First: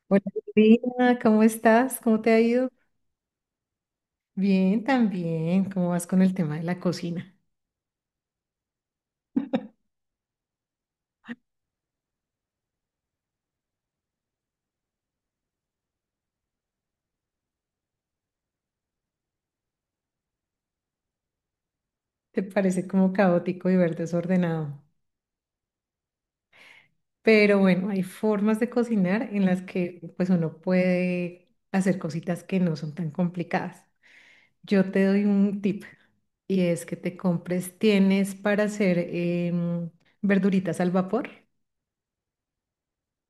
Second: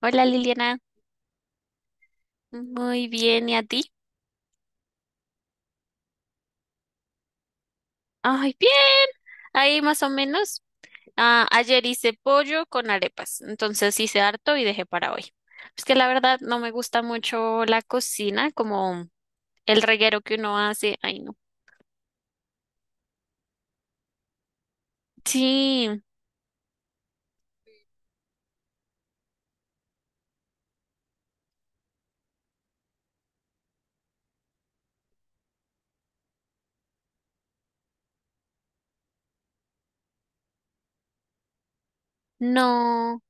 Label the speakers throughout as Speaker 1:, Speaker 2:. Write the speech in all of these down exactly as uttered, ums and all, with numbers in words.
Speaker 1: Hola
Speaker 2: Buenos
Speaker 1: Liliana,
Speaker 2: días, ¿cómo estás? ¿Cómo te ha ido?
Speaker 1: muy bien, ¿y a ti?
Speaker 2: Bien, también. ¿Cómo vas con el tema de la cocina?
Speaker 1: Ay, bien, ahí más o menos. Ah, ayer hice pollo con arepas, entonces hice harto y dejé para hoy. Es que la verdad no me gusta mucho la cocina, como el reguero que uno hace. Ay, no.
Speaker 2: Te parece como caótico y ver desordenado.
Speaker 1: Sí,
Speaker 2: Pero bueno, hay formas de cocinar en las que pues uno puede hacer cositas que no son tan complicadas. Yo te doy un tip y es que te compres, tienes para hacer em, verduritas al vapor.
Speaker 1: no,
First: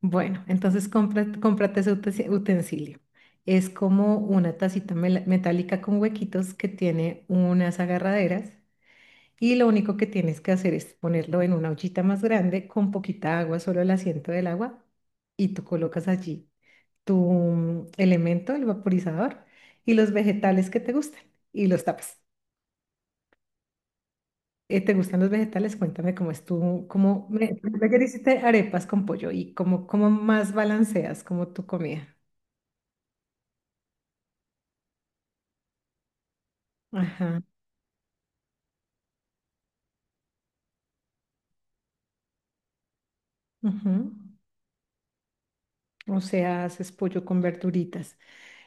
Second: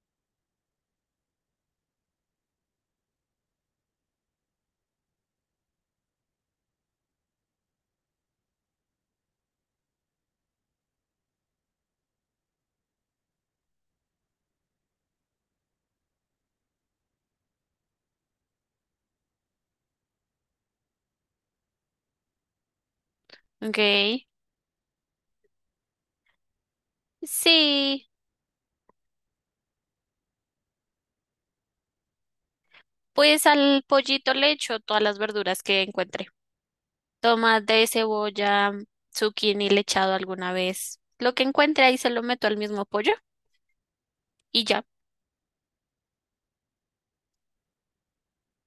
Speaker 2: Bueno, entonces cómprate, cómprate ese utens- utensilio. Es como una tacita mela- metálica con huequitos que tiene unas agarraderas y lo único que tienes que hacer es ponerlo en una ollita más grande con poquita agua, solo el asiento del agua, y tú colocas allí tu mm, elemento, el vaporizador, y los vegetales que te gustan y los tapas.
Speaker 1: ok.
Speaker 2: Eh, ¿te gustan los vegetales? Cuéntame cómo es tú, cómo me, ayer
Speaker 1: Sí,
Speaker 2: hiciste arepas con pollo y cómo, cómo más balanceas como tu comida.
Speaker 1: pues al pollito le echo todas las verduras que encuentre.
Speaker 2: Ajá,
Speaker 1: Tomate, cebolla, zucchini le he echado alguna vez. Lo que encuentre ahí se lo meto al mismo pollo
Speaker 2: ujú.
Speaker 1: y ya.
Speaker 2: O sea, haces pollo con verduritas.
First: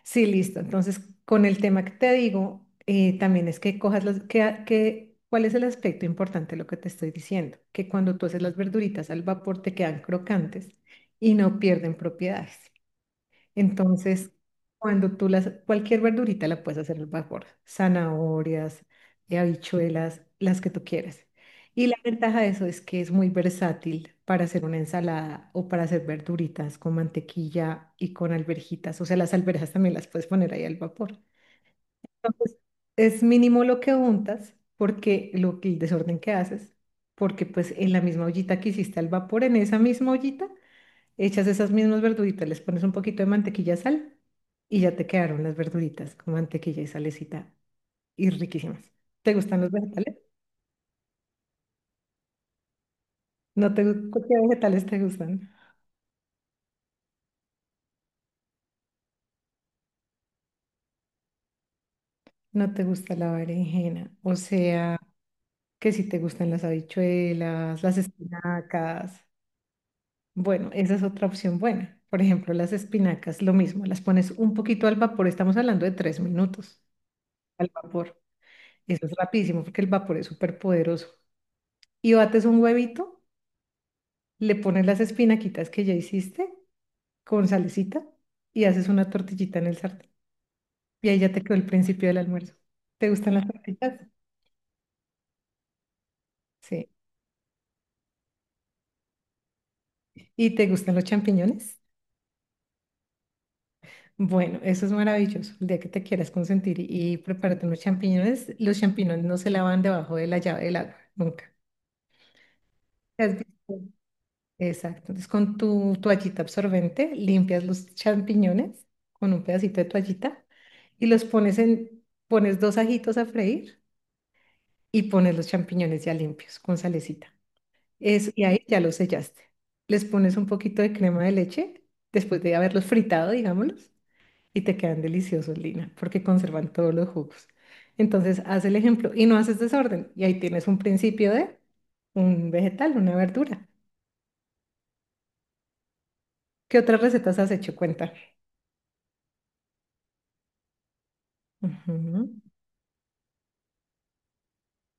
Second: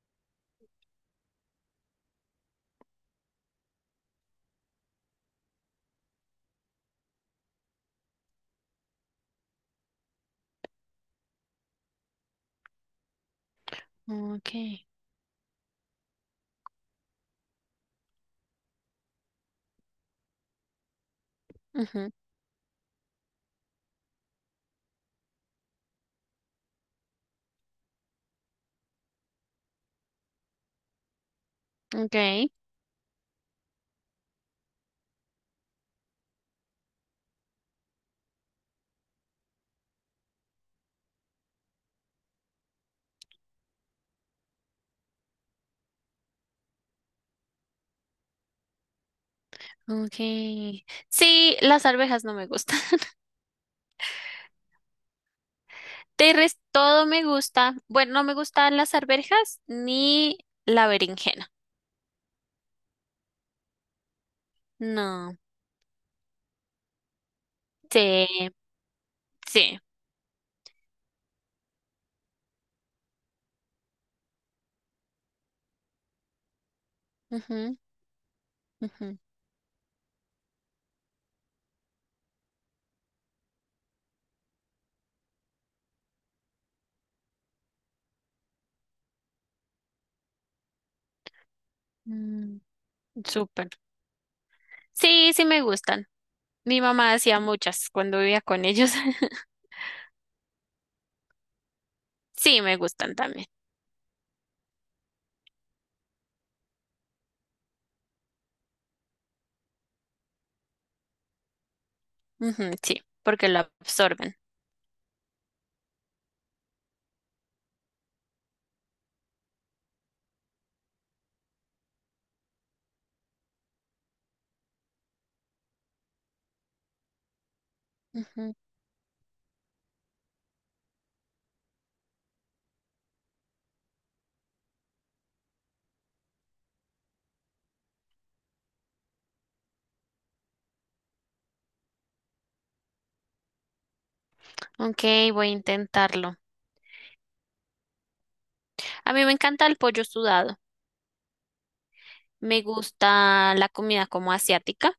Speaker 2: Sí, listo. Entonces, con el tema que te digo, eh, también es que cojas las, que, a- que, ¿cuál es el aspecto importante de lo que te estoy diciendo? Que cuando tú haces las verduritas al vapor te quedan crocantes y no pierden propiedades. Entonces,
Speaker 1: Okay.
Speaker 2: cuando tú las, cualquier verdurita la puedes hacer al vapor, zanahorias, eh, habichuelas, las que tú quieras. Y la
Speaker 1: ujú,
Speaker 2: ventaja de eso es que es muy versátil para hacer una ensalada o para hacer verduritas con mantequilla y con alverjitas. O sea, las alverjas también las puedes poner ahí al vapor.
Speaker 1: Okay.
Speaker 2: Entonces, es mínimo lo que untas, porque lo, que- el desorden que haces, porque pues en la misma ollita que hiciste al vapor, en esa misma ollita, echas esas mismas verduritas, les pones un poquito de mantequilla, sal y ya te quedaron las verduritas con mantequilla y salecita y riquísimas. ¿Te gustan los vegetales?
Speaker 1: Okay. Sí, las arvejas no me gustan.
Speaker 2: No te, gu- ¿qué vegetales te gustan?
Speaker 1: De resto, todo me gusta. Bueno, no me gustan las arvejas ni la berenjena.
Speaker 2: No te gusta la berenjena, o sea,
Speaker 1: No.
Speaker 2: que si te gustan las habichuelas, las
Speaker 1: Sí,
Speaker 2: espinacas.
Speaker 1: sí.
Speaker 2: Bueno, esa es otra opción buena. Por ejemplo, las espinacas, lo mismo, las pones un poquito al vapor, estamos hablando de tres minutos al
Speaker 1: ujú,
Speaker 2: vapor. Eso es
Speaker 1: ujú,
Speaker 2: rapidísimo porque el vapor es súper poderoso. Y bates un huevito, le pones las espinaquitas que ya hiciste con salecita y haces una tortillita en el sartén. Y ahí ya te quedó el principio del almuerzo.
Speaker 1: mm,
Speaker 2: ¿Te gustan las
Speaker 1: súper.
Speaker 2: tortillas?
Speaker 1: Sí, sí me gustan. Mi
Speaker 2: Sí.
Speaker 1: mamá hacía muchas cuando vivía con ellos.
Speaker 2: ¿Y te gustan los champiñones?
Speaker 1: Sí, me gustan también.
Speaker 2: Bueno, eso es maravilloso. El día que te quieras consentir y, y prepárate unos champiñones, los champiñones no se lavan debajo de la llave del agua, nunca.
Speaker 1: Ujú, sí,
Speaker 2: ¿Has
Speaker 1: porque lo
Speaker 2: visto?
Speaker 1: absorben.
Speaker 2: Exacto. Entonces, con tu toallita absorbente, limpias los champiñones con un pedacito de toallita y los pones en, pones dos ajitos a freír y pones los champiñones ya limpios con salecita. Eso, y
Speaker 1: Ujú.
Speaker 2: ahí ya los sellaste. Les pones un poquito de crema de leche después de haberlos fritado, digámoslos, y te quedan deliciosos, Lina, porque conservan todos los jugos. Entonces, haz el ejemplo y no haces desorden. Y ahí tienes un principio de un vegetal, una verdura.
Speaker 1: Ok, voy a intentarlo.
Speaker 2: ¿Qué otras recetas has hecho? Cuenta.
Speaker 1: A mí me encanta el pollo sudado.
Speaker 2: Ujú.
Speaker 1: Me gusta la comida como asiática.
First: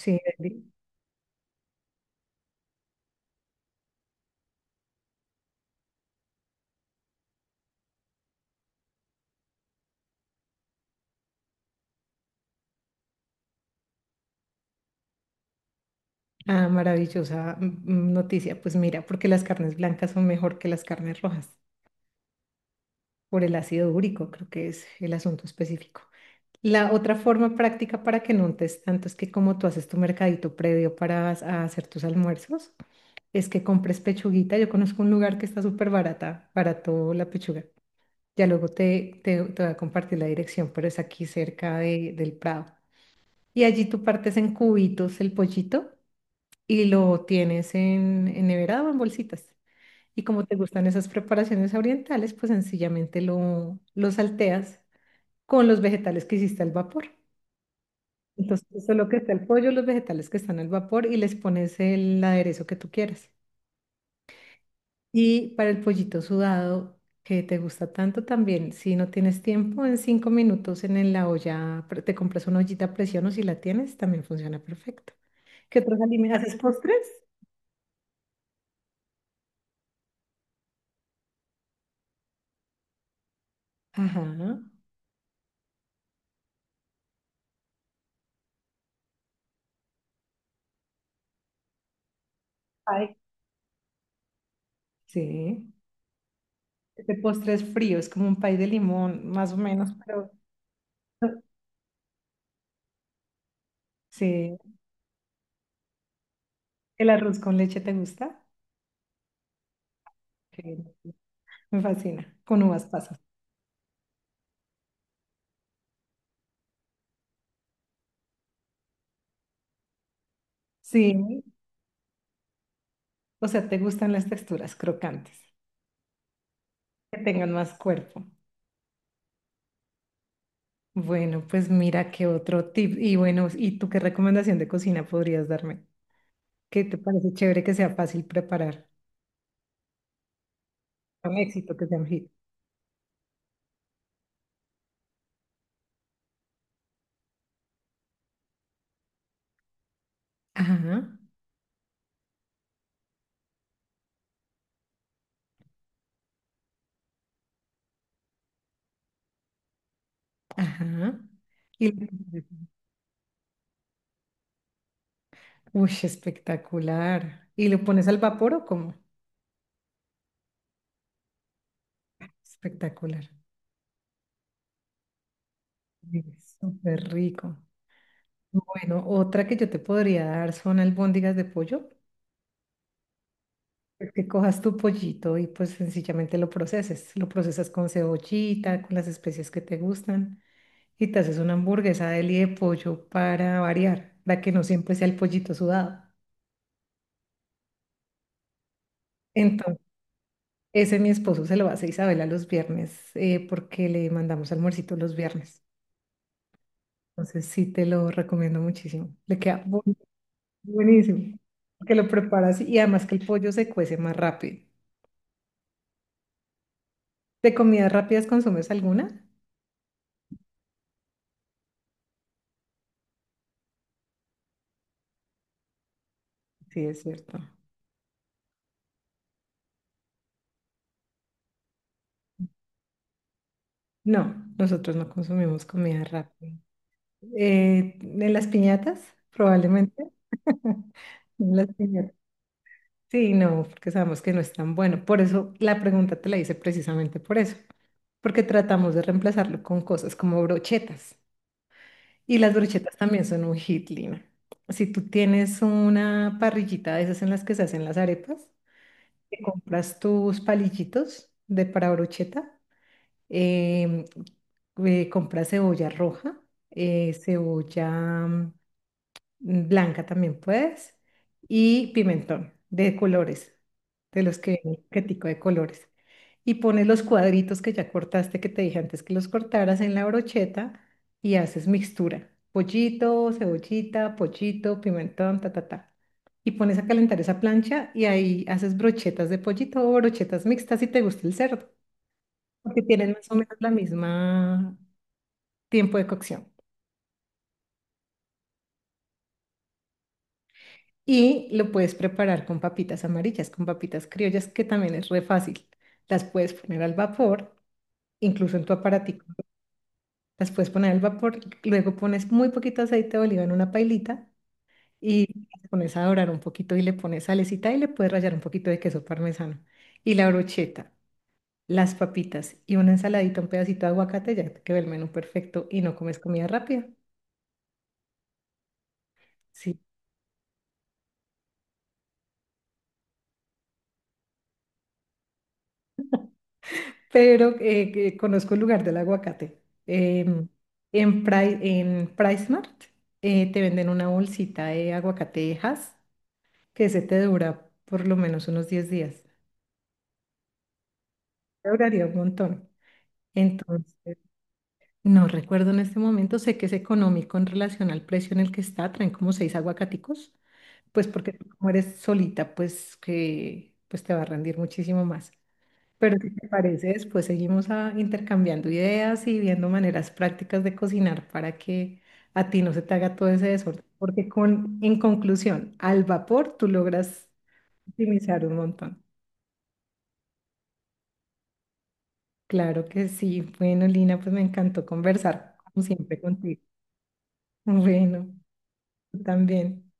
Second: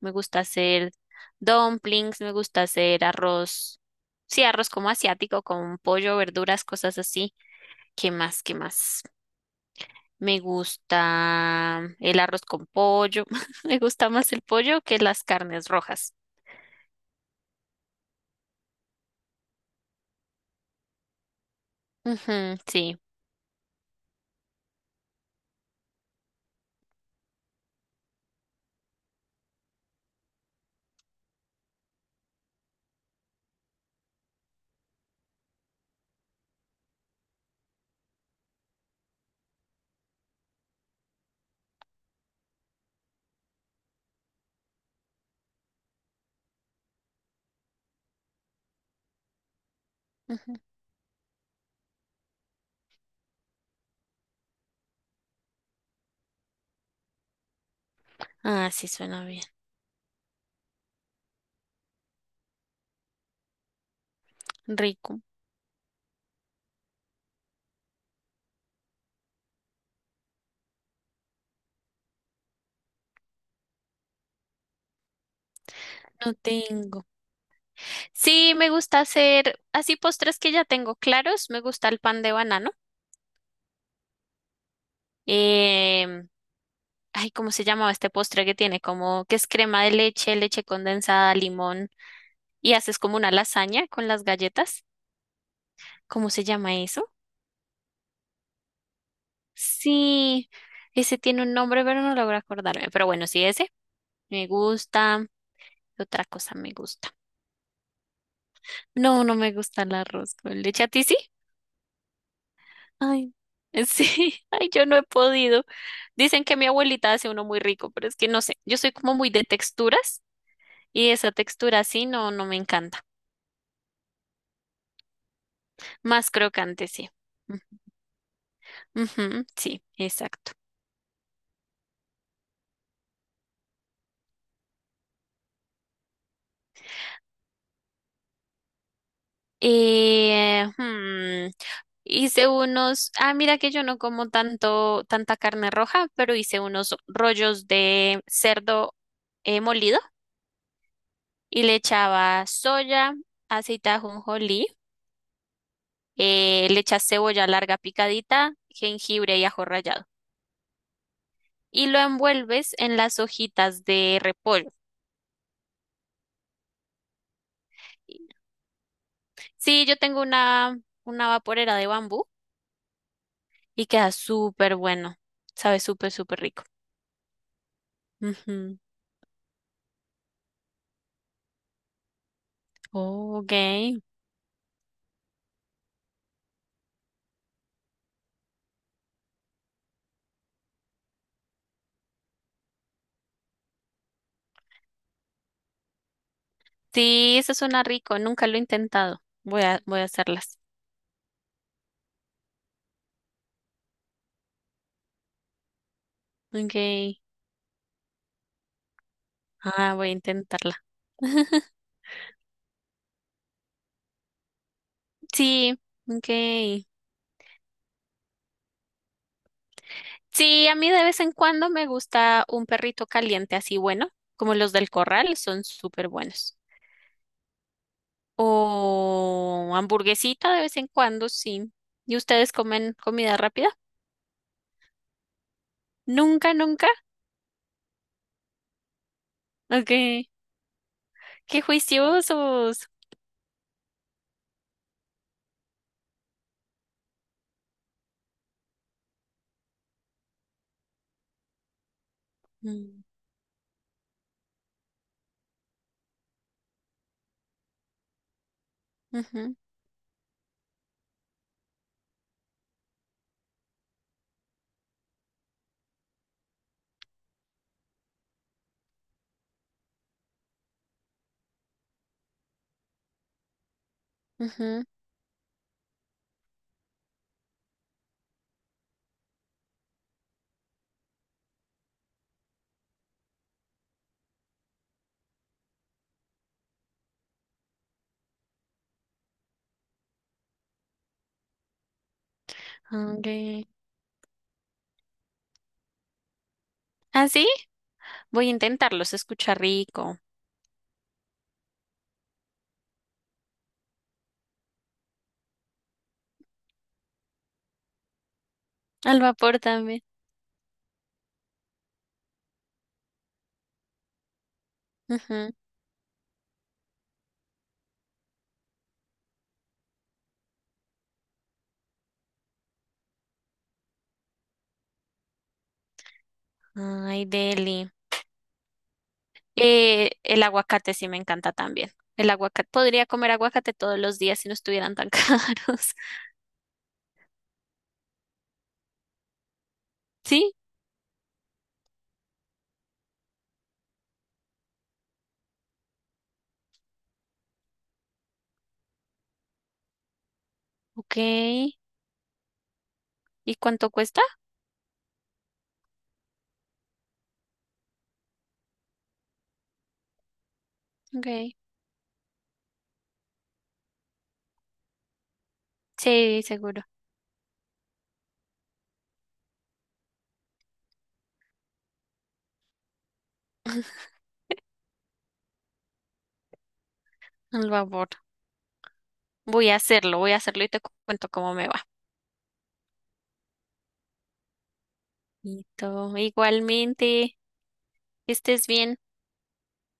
Speaker 1: Me gusta
Speaker 2: Andy.
Speaker 1: hacer dumplings, me gusta hacer arroz. Sí, arroz como asiático, con pollo, verduras, cosas así. ¿Qué más? ¿Qué más? Me gusta el arroz con pollo. Me gusta más el pollo que las carnes rojas.
Speaker 2: Ah, maravillosa mm, mm, noticia. Pues mira, porque las carnes blancas son mejor que las carnes rojas,
Speaker 1: Ujú, sí.
Speaker 2: por el ácido úrico, creo que es el asunto específico. La otra forma práctica para que no untes tanto es que como tú haces tu mercadito previo para as- a hacer tus almuerzos, es que compres pechuguita. Yo conozco un lugar que está súper barata, barato la pechuga. Ya luego te, te, te voy a compartir la dirección, pero es aquí cerca de- del Prado. Y allí tú partes en cubitos el pollito y lo tienes en, en nevera o en bolsitas. Y como te
Speaker 1: Ujú.
Speaker 2: gustan esas preparaciones orientales, pues sencillamente lo, lo salteas con los vegetales que hiciste al vapor. Entonces,
Speaker 1: Ah, sí,
Speaker 2: eso es lo que
Speaker 1: suena
Speaker 2: está
Speaker 1: bien.
Speaker 2: el pollo, los vegetales que están al vapor y les pones el aderezo que tú quieras.
Speaker 1: Rico.
Speaker 2: Y para el pollito sudado, que te gusta tanto también, si no tienes tiempo, en cinco minutos en el- la olla, pre- te compras una ollita a presión o si la tienes, también funciona perfecto. ¿Qué otros
Speaker 1: No
Speaker 2: alimentos? ¿Haces postres?
Speaker 1: tengo. Sí, me gusta hacer así postres que ya tengo claros. Me gusta el pan de banano.
Speaker 2: Ajá.
Speaker 1: Em, Ay, ¿cómo se llamaba este postre que tiene? Como que es crema de leche, leche condensada, limón y haces
Speaker 2: Ay.
Speaker 1: como una lasaña con las galletas.
Speaker 2: Sí.
Speaker 1: ¿Cómo se llama eso?
Speaker 2: Este postre es frío, es como un pay de limón, más o menos, pero
Speaker 1: Sí, ese tiene un nombre, pero no logro acordarme. Pero bueno, sí, ese me
Speaker 2: sí.
Speaker 1: gusta. ¿Qué Otra cosa me
Speaker 2: ¿El
Speaker 1: gusta?
Speaker 2: arroz con leche te gusta?
Speaker 1: No, no me gusta el arroz con leche. ¿A ti sí?
Speaker 2: Me fascina. Con uvas pasas.
Speaker 1: Ay, sí. Ay, yo no he podido. Dicen que mi abuelita hace uno muy rico, pero es que no sé. Yo soy como muy de texturas y esa
Speaker 2: Sí.
Speaker 1: textura así no, no me encanta.
Speaker 2: O sea, te gustan las texturas crocantes,
Speaker 1: Más crocante, sí.
Speaker 2: que tengan más cuerpo.
Speaker 1: Ujú, sí, exacto.
Speaker 2: Bueno, pues mira qué otro tip. Y bueno, ¿y tú qué recomendación de cocina podrías darme? ¿Qué te parece chévere que sea fácil preparar?
Speaker 1: Eh,
Speaker 2: Un
Speaker 1: hmm,
Speaker 2: éxito que sea un hit.
Speaker 1: hice unos, ah, Mira que yo no como tanto, tanta carne roja, pero hice unos rollos de cerdo eh, molido,
Speaker 2: Ajá,
Speaker 1: y le echaba soya, aceite de ajonjolí, eh, le echas cebolla larga picadita, jengibre y ajo rallado.
Speaker 2: ajá.
Speaker 1: Y
Speaker 2: Y
Speaker 1: lo
Speaker 2: le-
Speaker 1: envuelves en las hojitas de repollo.
Speaker 2: Uy, espectacular. ¿Y lo pones al vapor o cómo?
Speaker 1: Sí, yo tengo una, una vaporera de bambú
Speaker 2: Espectacular.
Speaker 1: y queda súper bueno. Sabe súper,
Speaker 2: Uy,
Speaker 1: súper rico.
Speaker 2: súper rico.
Speaker 1: Ujú.
Speaker 2: Bueno, otra que yo te podría dar son albóndigas de pollo.
Speaker 1: Oh, ok.
Speaker 2: Que cojas tu pollito y pues sencillamente lo proceses. Lo procesas con cebollita, con las especias que te gustan y te haces una hamburguesa de li de pollo para variar, para que no siempre sea el pollito sudado.
Speaker 1: Sí, eso suena rico. Nunca lo he intentado. Voy
Speaker 2: Entonces,
Speaker 1: a, voy a hacerlas.
Speaker 2: ese mi esposo se lo hace a Isabela los viernes eh, porque le mandamos almuercito los viernes.
Speaker 1: Ok.
Speaker 2: Entonces sí te lo recomiendo muchísimo. Le queda bu-
Speaker 1: Ah, voy a intentarla.
Speaker 2: buenísimo. Que lo preparas y además que el pollo se cuece más rápido.
Speaker 1: Sí, ok.
Speaker 2: ¿De comidas rápidas consumes alguna?
Speaker 1: Sí, a mí de vez en cuando me gusta un perrito caliente así bueno, como los del corral, son súper buenos.
Speaker 2: Sí, es cierto.
Speaker 1: O hamburguesita de vez en cuando, sí. ¿Y ustedes comen comida rápida?
Speaker 2: No, nosotros no consumimos comida rápida.
Speaker 1: Nunca, nunca.
Speaker 2: Eh, ¿en las piñatas? Probablemente.
Speaker 1: Ok.
Speaker 2: En
Speaker 1: Qué
Speaker 2: las piñatas.
Speaker 1: juiciosos.
Speaker 2: Sí, no, porque sabemos que no es tan bueno. Por eso la pregunta te la hice precisamente por eso. Porque tratamos de reemplazarlo con cosas como brochetas. Y las brochetas
Speaker 1: Mm,
Speaker 2: también son un hit, Lina. Si tú tienes una parrillita de esas en las que se hacen las arepas, te
Speaker 1: ujú,
Speaker 2: compras tus palillitos de para brocheta em, eh, compra cebolla roja, eh, cebolla mm, blanca también puedes, y pimentón de colores, de los que vienen en el
Speaker 1: Ujú.
Speaker 2: paquetico de colores. Y pones los cuadritos que ya cortaste, que te dije antes que los cortaras en la brocheta y haces mixtura. Pollito, cebollita, pollito, pimentón, ta, ta, ta. Y pones a calentar esa plancha y ahí haces brochetas de pollito o brochetas mixtas si te gusta el cerdo porque tienen más o menos
Speaker 1: Hombre.
Speaker 2: la misma tiempo de cocción.
Speaker 1: ¿Ah, sí? Voy a intentarlo, se escucha rico.
Speaker 2: Y lo puedes preparar con papitas amarillas, con papitas criollas, que también es re fácil. Las puedes poner al vapor, incluso en tu
Speaker 1: Al
Speaker 2: aparatico.
Speaker 1: vapor también.
Speaker 2: Las puedes poner al vapor, luego pones muy poquito aceite de oliva en una pailita y
Speaker 1: Ujú.
Speaker 2: las pones a dorar un poquito y le pones salecita y le puedes rallar un poquito de queso parmesano. Y la brocheta, las papitas y una ensaladita, un pedacito de aguacate, ya te quedó el menú perfecto y no comes comida rápida.
Speaker 1: Ay, deli.
Speaker 2: Sí.
Speaker 1: Eh, el aguacate sí me encanta también. El aguacate. Podría comer aguacate todos los días si no estuvieran tan caros.
Speaker 2: Pero eh, que conozco el lugar del aguacate. Em,
Speaker 1: ¿Sí?
Speaker 2: en, Pri- en PriceMart eh, te venden una bolsita de aguacate aguacatejas que se te dura por lo menos unos diez días.
Speaker 1: Ok.
Speaker 2: Te
Speaker 1: ¿Y
Speaker 2: duraría un montón.
Speaker 1: cuánto
Speaker 2: Entonces,
Speaker 1: cuesta?
Speaker 2: no recuerdo en este momento, sé que es económico en relación al precio en el que está, traen como seis aguacaticos, pues
Speaker 1: Ok.
Speaker 2: porque tú como eres solita, pues que pues te va a rendir muchísimo más. Pero si
Speaker 1: Sí,
Speaker 2: te
Speaker 1: seguro.
Speaker 2: parece, después seguimos ah, intercambiando ideas y viendo maneras prácticas de cocinar para que a ti no se te haga todo ese desorden. Porque con, en conclusión, al vapor tú logras
Speaker 1: Al vapor.
Speaker 2: optimizar un montón.
Speaker 1: Voy a hacerlo, voy a hacerlo y te cu- cuento cómo me va.
Speaker 2: Claro que sí. Bueno, Lina, pues me encantó conversar, como
Speaker 1: Listo.
Speaker 2: siempre, contigo.
Speaker 1: Igualmente,
Speaker 2: Bueno,
Speaker 1: que estés bien.
Speaker 2: tú también.